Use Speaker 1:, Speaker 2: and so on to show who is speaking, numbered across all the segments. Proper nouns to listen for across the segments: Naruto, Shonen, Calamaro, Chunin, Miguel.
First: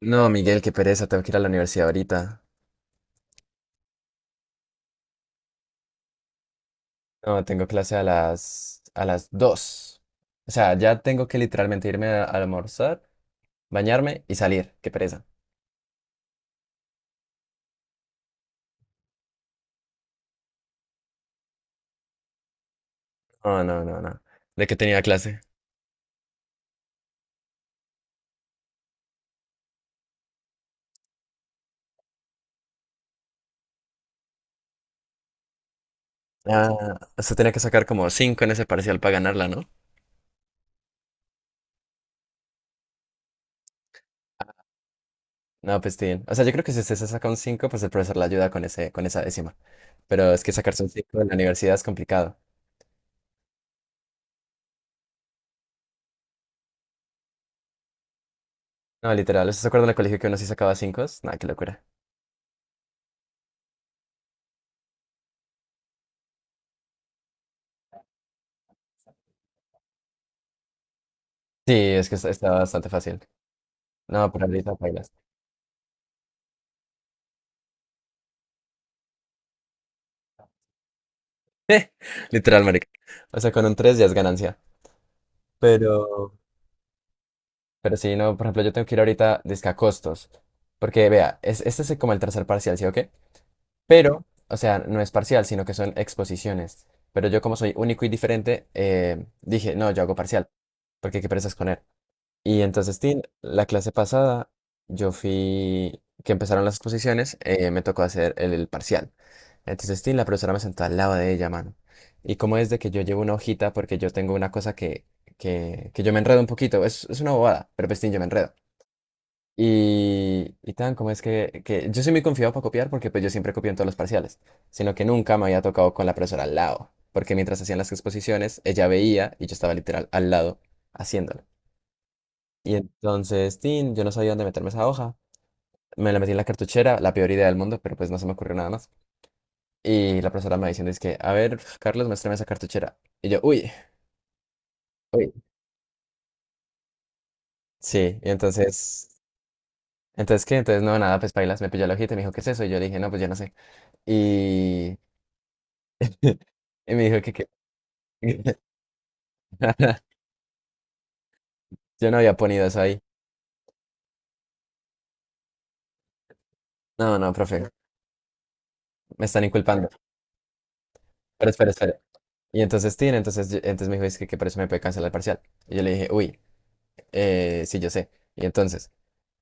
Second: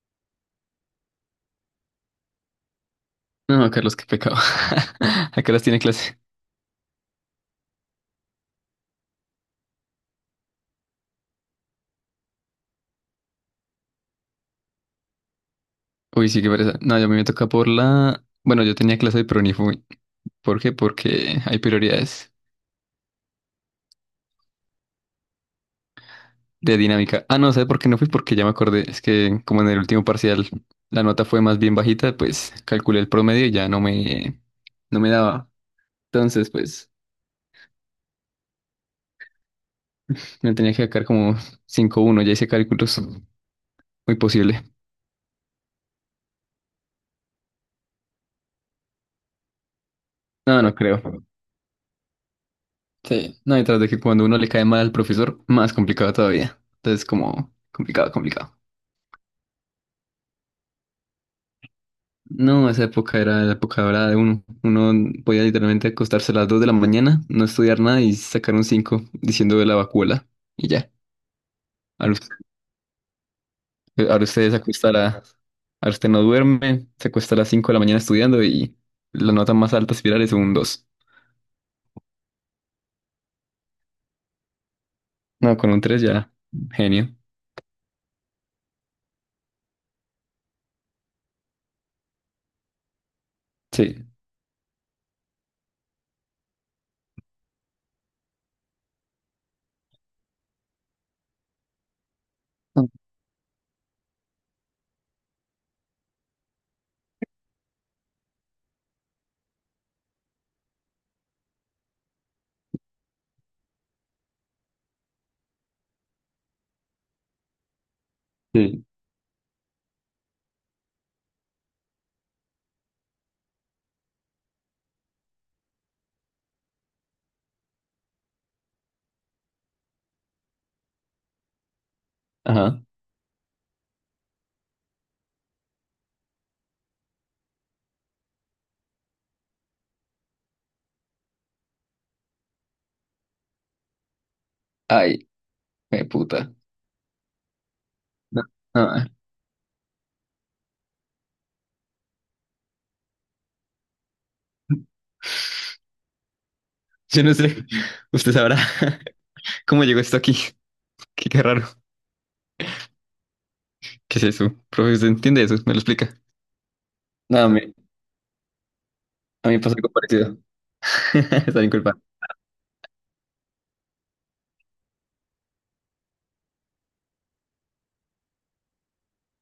Speaker 1: No, Miguel, qué pereza, tengo que ir a la universidad ahorita.
Speaker 2: No, no, Carlos, qué pecado. ¿A qué horas tiene clase?
Speaker 1: No, tengo clase a las 2. O sea, ya tengo que literalmente irme a almorzar, bañarme y salir. Qué pereza.
Speaker 2: Uy, sí, qué pereza. No, yo a mí me toca. Bueno, yo tenía clase, pero ni fui. ¿Por qué? Porque hay prioridades
Speaker 1: No, no, no, no. ¿De qué tenía clase?
Speaker 2: de dinámica. Ah, no, ¿sabes por qué no fui? Porque ya me acordé. Es que como en el último parcial la nota fue más bien bajita, pues calculé el promedio y ya no me daba. Entonces, pues
Speaker 1: Ah, usted tenía que sacar como cinco en ese parcial para ganarla, ¿no?
Speaker 2: me tenía que sacar como 5-1. Ya hice cálculos. Muy posible.
Speaker 1: No, pues bien. O sea, yo creo que si usted se saca un 5, pues el profesor le ayuda con esa décima. Pero es que
Speaker 2: No, no
Speaker 1: sacarse un
Speaker 2: creo.
Speaker 1: 5 en la universidad es complicado.
Speaker 2: Sí. No, y tras de que cuando uno le cae mal al profesor, más complicado todavía. Entonces, como complicado, complicado.
Speaker 1: No, literal, ¿usted se acuerda en el colegio que uno sí sacaba 5? Nada, qué locura.
Speaker 2: No, esa época era la época dorada de uno. Uno podía literalmente acostarse a las 2 de la mañana, no estudiar nada y sacar un 5, diciendo de la vacuola. Y ya.
Speaker 1: Sí, es
Speaker 2: Ahora
Speaker 1: que
Speaker 2: usted,
Speaker 1: estaba bastante fácil.
Speaker 2: ahora
Speaker 1: No, pero
Speaker 2: usted se
Speaker 1: ahorita
Speaker 2: acuesta a la-
Speaker 1: bailas.
Speaker 2: ahora usted no duerme, se acuesta a las 5 de la mañana estudiando y la nota más alta espiral es un dos.
Speaker 1: Literal, marica. O sea, con un 3 ya es ganancia.
Speaker 2: No, con un tres
Speaker 1: Pero,
Speaker 2: ya. Genio.
Speaker 1: pero sí, no, por ejemplo, yo tengo que ir ahorita dizque a costos. Porque, vea, es, este es como el tercer parcial, ¿sí o qué?
Speaker 2: Sí.
Speaker 1: Pero, o sea, no es parcial, sino que son exposiciones. Pero yo, como soy único y diferente, dije, no, yo hago parcial. Porque qué perezas con él. Y entonces, Tin, la clase pasada, yo fui, que empezaron las exposiciones, me tocó hacer el parcial. Entonces, Tin, la profesora me sentó al lado de ella, mano. Y como es de que yo llevo una hojita, porque yo tengo una cosa que yo me enredo un poquito, es una bobada, pero pues, Tin, yo me enredo.
Speaker 2: Sí.
Speaker 1: Y tan, como es que yo soy muy confiado para copiar, porque pues yo siempre copio en todos los parciales, sino que nunca me había tocado con la profesora al lado, porque mientras hacían las exposiciones, ella veía y yo estaba literal al lado haciéndolo. Y
Speaker 2: Ajá.
Speaker 1: entonces, tin, yo no sabía dónde meterme esa hoja. Me la metí en la cartuchera, la peor idea del mundo, pero pues no se me ocurrió nada más. Y la profesora me va diciendo, es que, a ver, Carlos, muéstrame esa cartuchera. Y yo, uy,
Speaker 2: Ay,
Speaker 1: uy.
Speaker 2: qué puta.
Speaker 1: Sí, y
Speaker 2: No, ah,
Speaker 1: entonces, ¿qué? Entonces, no, nada, pues bailas, me pilló la hojita y me dijo, ¿qué es eso? Y yo le dije, no, pues yo no sé. Y, y me dijo
Speaker 2: yo no
Speaker 1: que...
Speaker 2: sé. Usted sabrá cómo llegó esto aquí. Qué raro.
Speaker 1: yo no había ponido eso ahí.
Speaker 2: ¿Qué es eso? Profe, ¿usted entiende eso? ¿Me lo explica?
Speaker 1: No, no,
Speaker 2: No, a
Speaker 1: profe,
Speaker 2: mí,
Speaker 1: me están
Speaker 2: a mí me pasó
Speaker 1: inculpando.
Speaker 2: algo parecido.
Speaker 1: Pero
Speaker 2: Están
Speaker 1: espera, espera.
Speaker 2: inculpando.
Speaker 1: Y entonces, tin, entonces, entonces me dijo, es que por eso me puede cancelar el parcial. Y yo le dije, uy, sí, yo sé. Y entonces...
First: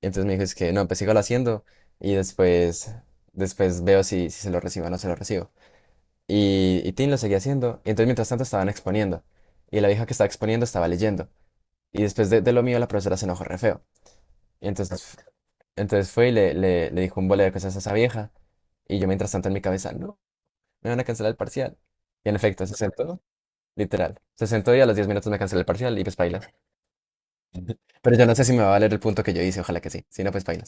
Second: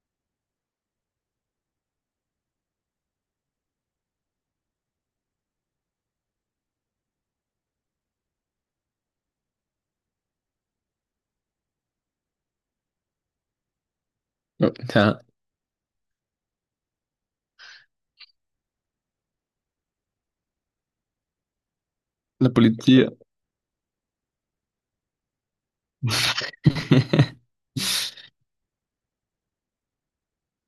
Speaker 1: Y entonces me dijo, es que no, pues sígalo haciendo y después, después veo si se lo recibo o no se lo recibo. Y Tim lo seguía haciendo. Y entonces mientras tanto estaban exponiendo. Y la vieja que estaba exponiendo estaba leyendo. Y después de lo mío la profesora se enojó re feo. Y
Speaker 2: No, o
Speaker 1: entonces,
Speaker 2: sea,
Speaker 1: entonces fue y le dijo un bole de cosas a esa vieja. Y yo mientras tanto en mi cabeza, no, me van a cancelar el parcial. Y en
Speaker 2: la
Speaker 1: efecto, se
Speaker 2: policía.
Speaker 1: sentó, literal. Se sentó y a los 10 minutos me canceló el parcial y pues paila. Pero yo no sé si me va a valer el punto que yo hice, ojalá que sí. Si no, pues paila.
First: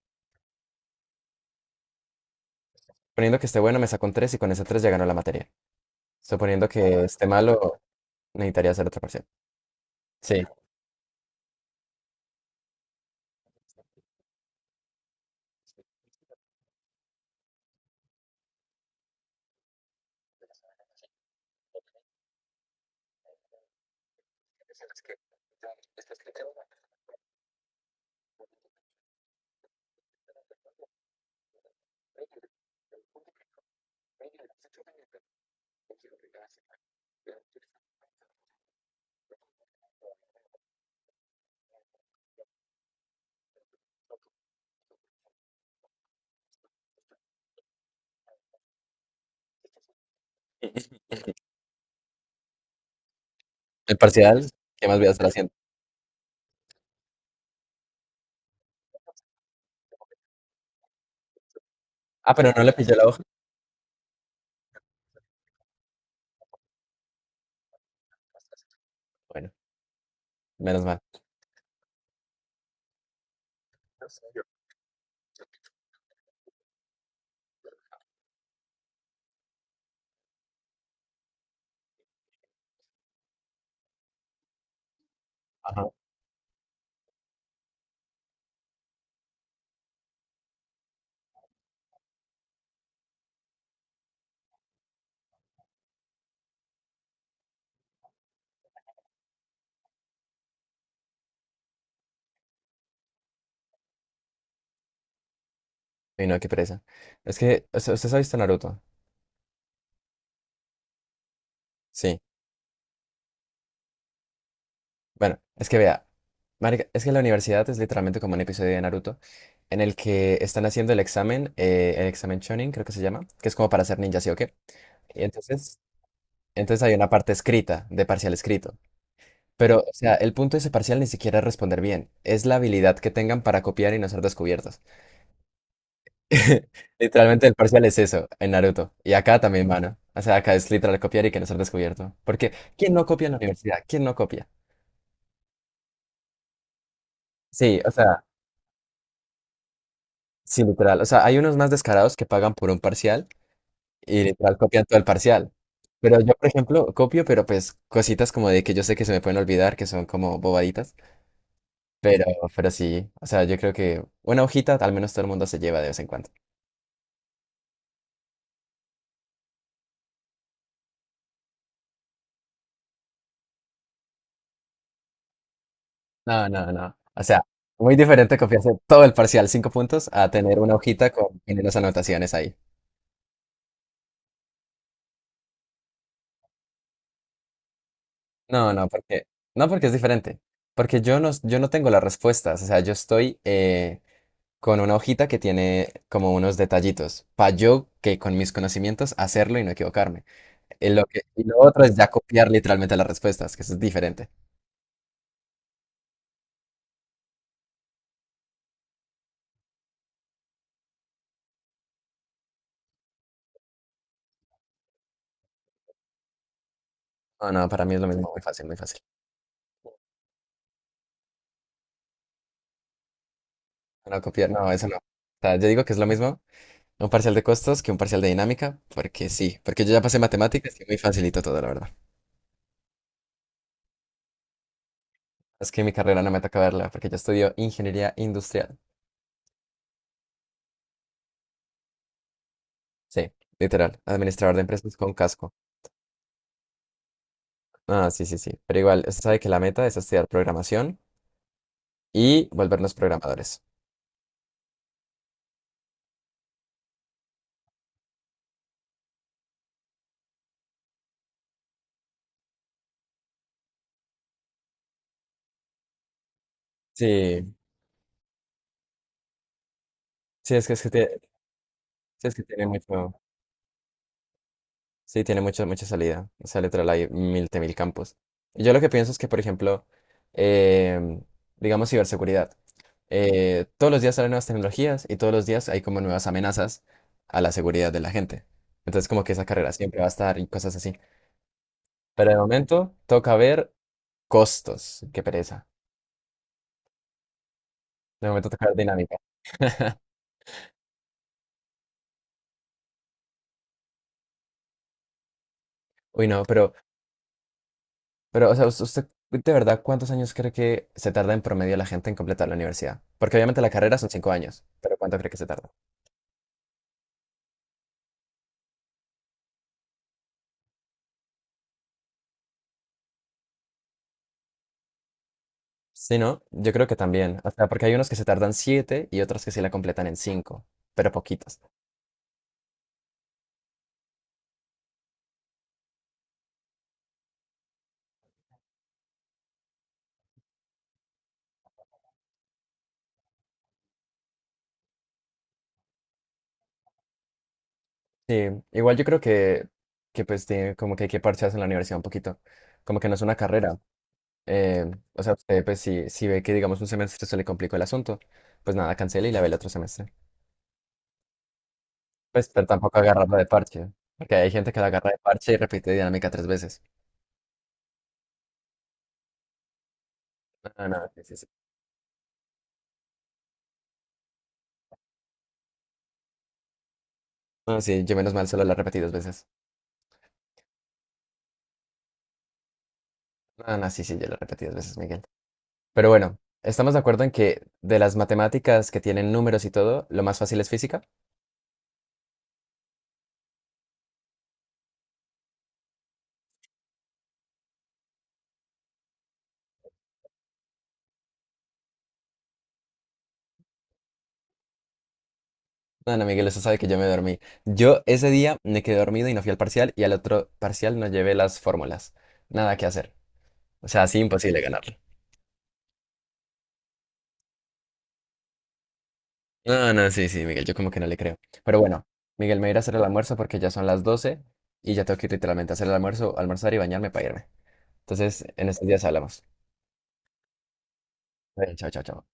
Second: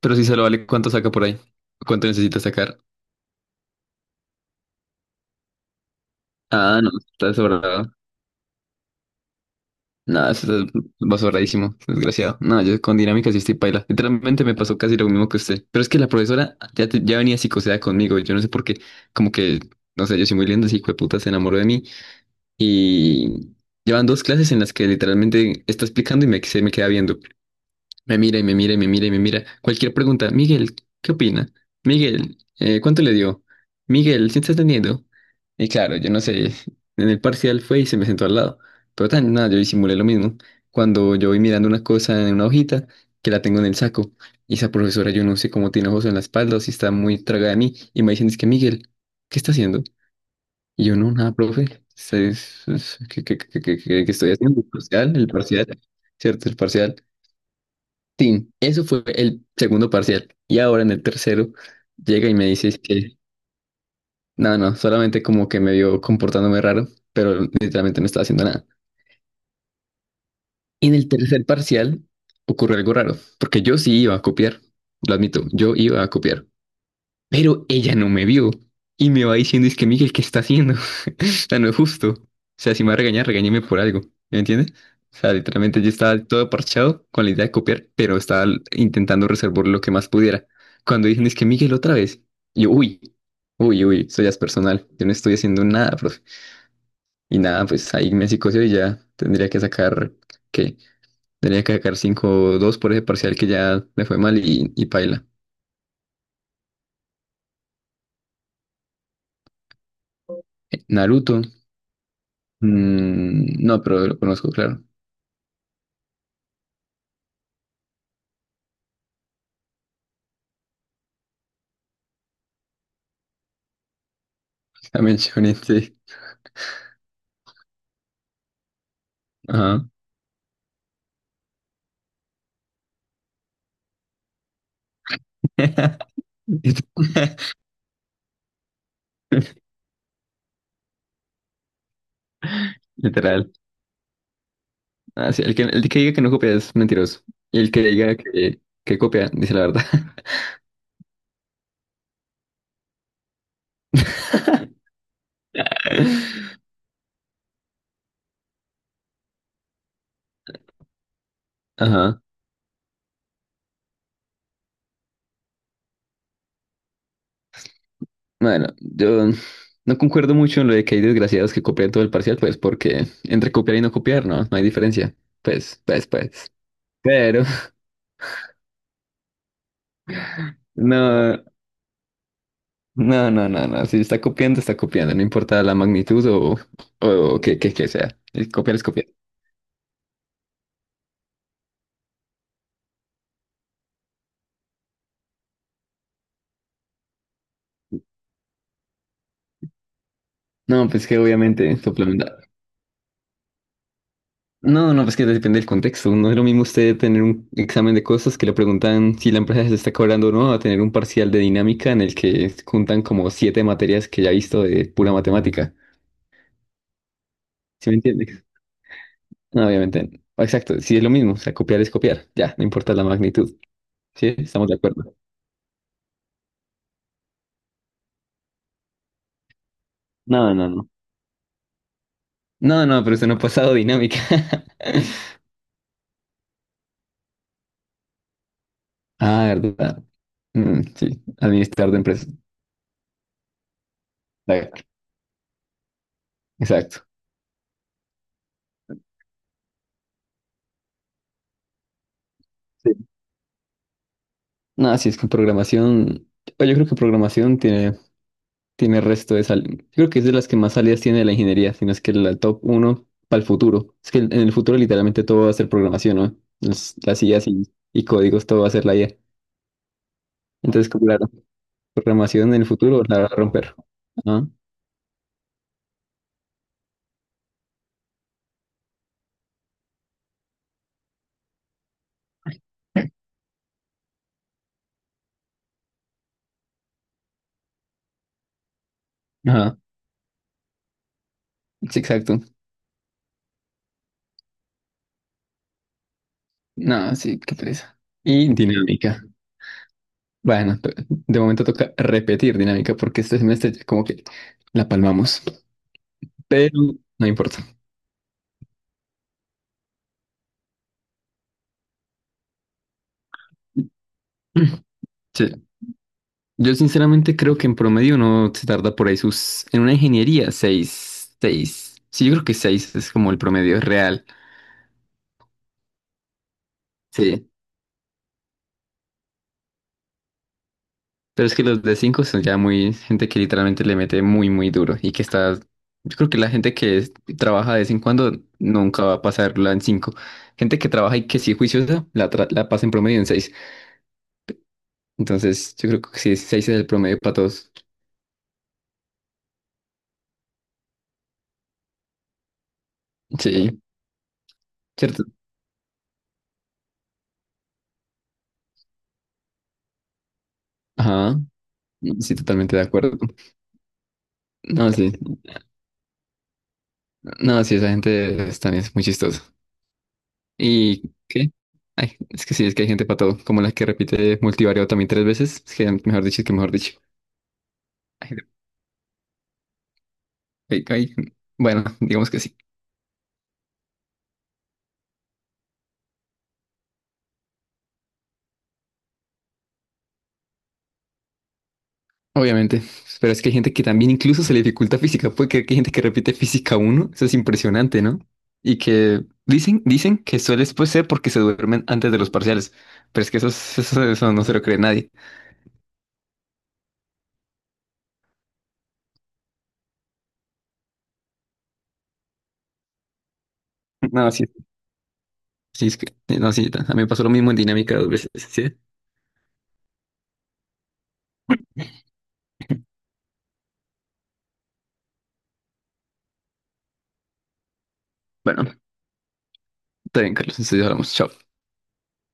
Speaker 2: Pero si se lo vale, ¿cuánto saca por ahí? ¿Cuánto necesita sacar?
Speaker 1: Suponiendo que esté bueno, me saco un 3 y con ese 3 ya ganó la materia. Suponiendo
Speaker 2: Ah, no,
Speaker 1: que esté
Speaker 2: está
Speaker 1: malo,
Speaker 2: sobrado.
Speaker 1: necesitaría hacer otro parcial.
Speaker 2: No,
Speaker 1: Sí.
Speaker 2: eso está va sobradísimo, desgraciado. No, yo con dinámica sí estoy paila. Literalmente me pasó casi lo mismo que usted. Pero es que la profesora ya venía psicoseada conmigo. Yo no sé por qué, como que, no sé, yo soy muy lindo, ese hijo de puta se enamoró de mí. Y llevan dos clases en las que literalmente está explicando y me, se me queda viendo. Me mira y me mira y me mira y me mira. Cualquier pregunta. Miguel, ¿qué opina? Miguel, ¿cuánto le dio? Miguel, ¿sí estás teniendo? Y claro, yo no sé. En el parcial fue y se me sentó al lado. Pero tan nada, yo disimulé lo mismo. Cuando yo voy mirando una cosa en una hojita que la tengo en el saco. Y esa profesora, yo no sé cómo tiene ojos en la espalda o si está muy tragada de mí. Y me dicen, es que Miguel, ¿qué está haciendo? Y yo, no, nada, profe. ¿Qué, qué, qué, qué,
Speaker 1: El
Speaker 2: qué- qué estoy
Speaker 1: parcial,
Speaker 2: haciendo? El
Speaker 1: ¿qué más voy a
Speaker 2: parcial,
Speaker 1: estar
Speaker 2: el
Speaker 1: haciendo?
Speaker 2: parcial. ¿Cierto? El parcial. Sí, eso fue el segundo parcial. Y ahora en el tercero llega
Speaker 1: Ah,
Speaker 2: y me
Speaker 1: pero no le
Speaker 2: dices
Speaker 1: pillé la
Speaker 2: que,
Speaker 1: hoja.
Speaker 2: no, no, solamente como que me vio comportándome raro, pero literalmente no estaba haciendo nada.
Speaker 1: Bueno, menos
Speaker 2: Y en
Speaker 1: mal.
Speaker 2: el tercer parcial ocurrió algo raro, porque yo sí iba a copiar, lo admito, yo iba a copiar. Pero ella no me vio y me va diciendo, es que Miguel, ¿qué está haciendo? O sea, no es justo. O sea, si me va a regañar, regáñeme por algo. ¿Me entiendes? O sea, literalmente yo
Speaker 1: Ajá.
Speaker 2: estaba todo parchado con la idea de copiar, pero estaba intentando reservar lo que más pudiera. Cuando dicen, es que Miguel, otra vez. Yo, uy, uy, uy, eso ya es personal. Yo no estoy haciendo nada, profe. Y nada, pues ahí me psicoseo y ya tendría que sacar, ¿qué? Tendría que sacar cinco dos por ese parcial que ya le fue mal y paila.
Speaker 1: Y no, qué pereza. Es que, o sea, ¿usted ha visto Naruto?
Speaker 2: Naruto.
Speaker 1: Sí.
Speaker 2: Mm, no, pero lo conozco, claro.
Speaker 1: Bueno, es que vea, marica, es que la universidad es literalmente como un episodio de Naruto en el que están haciendo el examen Chunin, creo que se llama, que es como para ser ninja, ¿sí o qué?
Speaker 2: También
Speaker 1: Y
Speaker 2: Shonen,
Speaker 1: entonces,
Speaker 2: sí.
Speaker 1: entonces hay una parte escrita, de parcial escrito. Pero,
Speaker 2: Ajá.
Speaker 1: o sea, el punto de ese parcial ni siquiera es responder bien, es la habilidad que tengan para copiar y no ser descubiertos. Literalmente el parcial es eso, en Naruto. Y acá también, mano. O sea, acá es literal copiar y que no ser descubierto. Porque, ¿quién no copia en la
Speaker 2: Literal.
Speaker 1: universidad? ¿Quién no copia?
Speaker 2: Ah, sí, el que diga que no copia es mentiroso. Y el
Speaker 1: Sí,
Speaker 2: que
Speaker 1: o
Speaker 2: diga
Speaker 1: sea,
Speaker 2: que copia, dice la verdad.
Speaker 1: sí, literal. O sea, hay unos más descarados que pagan por un parcial y literal copian todo el parcial. Pero yo, por ejemplo, copio, pero pues cositas como de que yo sé que se me pueden olvidar, que son como bobaditas.
Speaker 2: Ajá.
Speaker 1: Pero, pero sí, o sea, yo creo que una hojita al menos todo el mundo se lleva de vez en cuando.
Speaker 2: Bueno, yo no concuerdo mucho en lo de que hay desgraciados que copian todo el parcial, pues porque entre copiar y no copiar, no, no hay diferencia. Pues, pues,
Speaker 1: No,
Speaker 2: pues.
Speaker 1: no, no. O sea,
Speaker 2: Pero,
Speaker 1: muy diferente copiarse todo el parcial, 5 puntos, a tener una hojita con
Speaker 2: no,
Speaker 1: las anotaciones ahí.
Speaker 2: no, no, no, no. Si está copiando, está copiando, no importa la magnitud que sea. El copiar es
Speaker 1: No,
Speaker 2: copiar.
Speaker 1: porque, no, porque es diferente. Porque yo no tengo las respuestas. O sea, yo estoy con una hojita que tiene como unos detallitos. Para yo que con mis conocimientos hacerlo y no equivocarme.
Speaker 2: No, pues que
Speaker 1: Y lo
Speaker 2: obviamente
Speaker 1: otro es ya
Speaker 2: suplementar.
Speaker 1: copiar literalmente las respuestas, que eso es diferente.
Speaker 2: No, no, pues que depende del contexto. No es lo mismo usted tener un examen de cosas que le preguntan si la empresa se está cobrando o no, a tener un parcial de dinámica en el que juntan como siete materias que ya he visto de pura matemática.
Speaker 1: No, no, para
Speaker 2: ¿Sí
Speaker 1: mí
Speaker 2: me
Speaker 1: es lo mismo, muy
Speaker 2: entiendes?
Speaker 1: fácil, muy fácil.
Speaker 2: No, obviamente. Exacto, sí es lo mismo. O sea, copiar es copiar. Ya, no importa la magnitud.
Speaker 1: No,
Speaker 2: ¿Sí?
Speaker 1: copiar,
Speaker 2: Estamos
Speaker 1: no,
Speaker 2: de
Speaker 1: eso no. O
Speaker 2: acuerdo.
Speaker 1: sea, yo digo que es lo mismo, un parcial de costos que un parcial de dinámica, porque sí, porque yo ya pasé
Speaker 2: No, no,
Speaker 1: matemáticas y es
Speaker 2: no.
Speaker 1: muy facilito todo, la verdad.
Speaker 2: No, no, pero usted no ha pasado dinámica.
Speaker 1: Es que mi carrera no me toca verla, porque yo estudio ingeniería industrial.
Speaker 2: Ah, verdad. Mm, sí, administrar de empresa.
Speaker 1: Sí, literal, administrador de empresas con casco.
Speaker 2: Exacto.
Speaker 1: Ah, sí, sí, sí. Pero igual, usted sabe que la meta es estudiar programación y volvernos programadores.
Speaker 2: No, si es que programación, o yo creo que programación tiene resto de salidas. Yo creo que es de las que más salidas tiene de la ingeniería, sino es que la top uno para el futuro. Es que en el futuro literalmente todo va a ser programación, ¿no? Las IAs
Speaker 1: Sí,
Speaker 2: y códigos, todo va a ser la IA.
Speaker 1: sí, es
Speaker 2: Entonces, como, claro,
Speaker 1: sí, es que
Speaker 2: programación en el
Speaker 1: tiene
Speaker 2: futuro
Speaker 1: mucho.
Speaker 2: la va a romper. Ajá,
Speaker 1: Sí, tiene mucha salida. O sea, literal hay mil de mil campos. Yo lo que pienso es que, por ejemplo, em, digamos ciberseguridad. Todos los días salen nuevas tecnologías y todos los días hay como nuevas amenazas a la seguridad de la gente. Entonces, como que esa carrera
Speaker 2: ajá.
Speaker 1: siempre va a estar y cosas así.
Speaker 2: Sí,
Speaker 1: Pero de
Speaker 2: exacto.
Speaker 1: momento toca ver costos. Qué pereza.
Speaker 2: No, sí, qué pereza.
Speaker 1: De momento
Speaker 2: Y
Speaker 1: toca ver dinámica.
Speaker 2: dinámica. Bueno, de momento toca repetir dinámica porque este semestre ya como que la palmamos,
Speaker 1: Uy, no,
Speaker 2: pero no importa.
Speaker 1: o sea, usted, de verdad, ¿cuántos años cree que se tarda en promedio la gente en completar la universidad? Porque obviamente la carrera son cinco años, pero ¿cuánto cree que se
Speaker 2: Sí.
Speaker 1: tarda?
Speaker 2: Yo sinceramente creo que en promedio uno se tarda por ahí. En una ingeniería, seis, seis. Sí, yo creo que seis es como el promedio real.
Speaker 1: Sí, ¿no? Yo creo que también. O
Speaker 2: Sí.
Speaker 1: sea, porque hay unos que se tardan siete y otros que sí la completan en cinco, pero
Speaker 2: Pero es
Speaker 1: poquitos.
Speaker 2: que los de cinco son ya. Gente que literalmente le mete muy, muy duro y que está. Yo creo que la gente que trabaja de vez en cuando nunca va a pasarla en cinco. Gente que trabaja y que sí es juiciosa, la pasa en promedio en seis. Entonces, yo creo que sí, seis es el promedio para todos.
Speaker 1: Sí, igual yo creo que pues tiene como que hay que parchearse en la universidad un poquito. Como que no es una carrera.
Speaker 2: Sí,
Speaker 1: Eh, o
Speaker 2: ¿cierto?
Speaker 1: sea, usted pues si ve que digamos un semestre se le complicó el asunto, pues nada, cancela y la ve el otro semestre.
Speaker 2: Ajá. Sí,
Speaker 1: Pues, pero
Speaker 2: totalmente de
Speaker 1: tampoco
Speaker 2: acuerdo.
Speaker 1: agarrarla de parche. Porque hay gente que la
Speaker 2: No,
Speaker 1: agarra
Speaker 2: sí.
Speaker 1: de parche y repite dinámica tres veces.
Speaker 2: No, sí, esa gente también es muy chistosa.
Speaker 1: No, no,
Speaker 2: ¿Y
Speaker 1: sí, sí, sí.
Speaker 2: qué? Ay, es que sí, es que hay gente para todo, como la que repite multivariado también tres veces. Es que mejor dicho, es que mejor dicho.
Speaker 1: No, sí, yo
Speaker 2: Hay
Speaker 1: menos
Speaker 2: gente-
Speaker 1: mal solo la repetí dos veces.
Speaker 2: hay- hay- Bueno, digamos que sí,
Speaker 1: No, no, sí, sí, yo la repetí dos veces, Miguel. Pero bueno, estamos de acuerdo en que de las matemáticas que tienen números y todo, lo más fácil es física.
Speaker 2: obviamente. Pero es que hay gente que también incluso se le dificulta física. Puede creer que hay gente que repite física uno. Eso es impresionante, ¿no? Y que dicen que suele pues, ser porque se duermen antes de los parciales. Pero es que eso no se lo cree nadie.
Speaker 1: No, no, Miguel, eso sabe que yo me dormí. Yo ese día me quedé dormido y no fui al parcial y al otro parcial no llevé las fórmulas. Nada que hacer. O sea, así
Speaker 2: No, sí.
Speaker 1: imposible ganarlo.
Speaker 2: Sí, es que, sí, no, sí, a mí me pasó lo mismo en dinámica dos veces, ¿sí?
Speaker 1: No, no, sí, sí, Miguel, yo como que no le creo. Pero bueno, Miguel, me voy a hacer el almuerzo porque ya son las 12 y ya tengo que ir literalmente a hacer el almuerzo, almorzar y bañarme para irme. Entonces, en
Speaker 2: Bueno.
Speaker 1: estos días hablamos.
Speaker 2: Está bien, Carlos, entonces hablamos. Chao.
Speaker 1: Bueno, chao, chao, chao.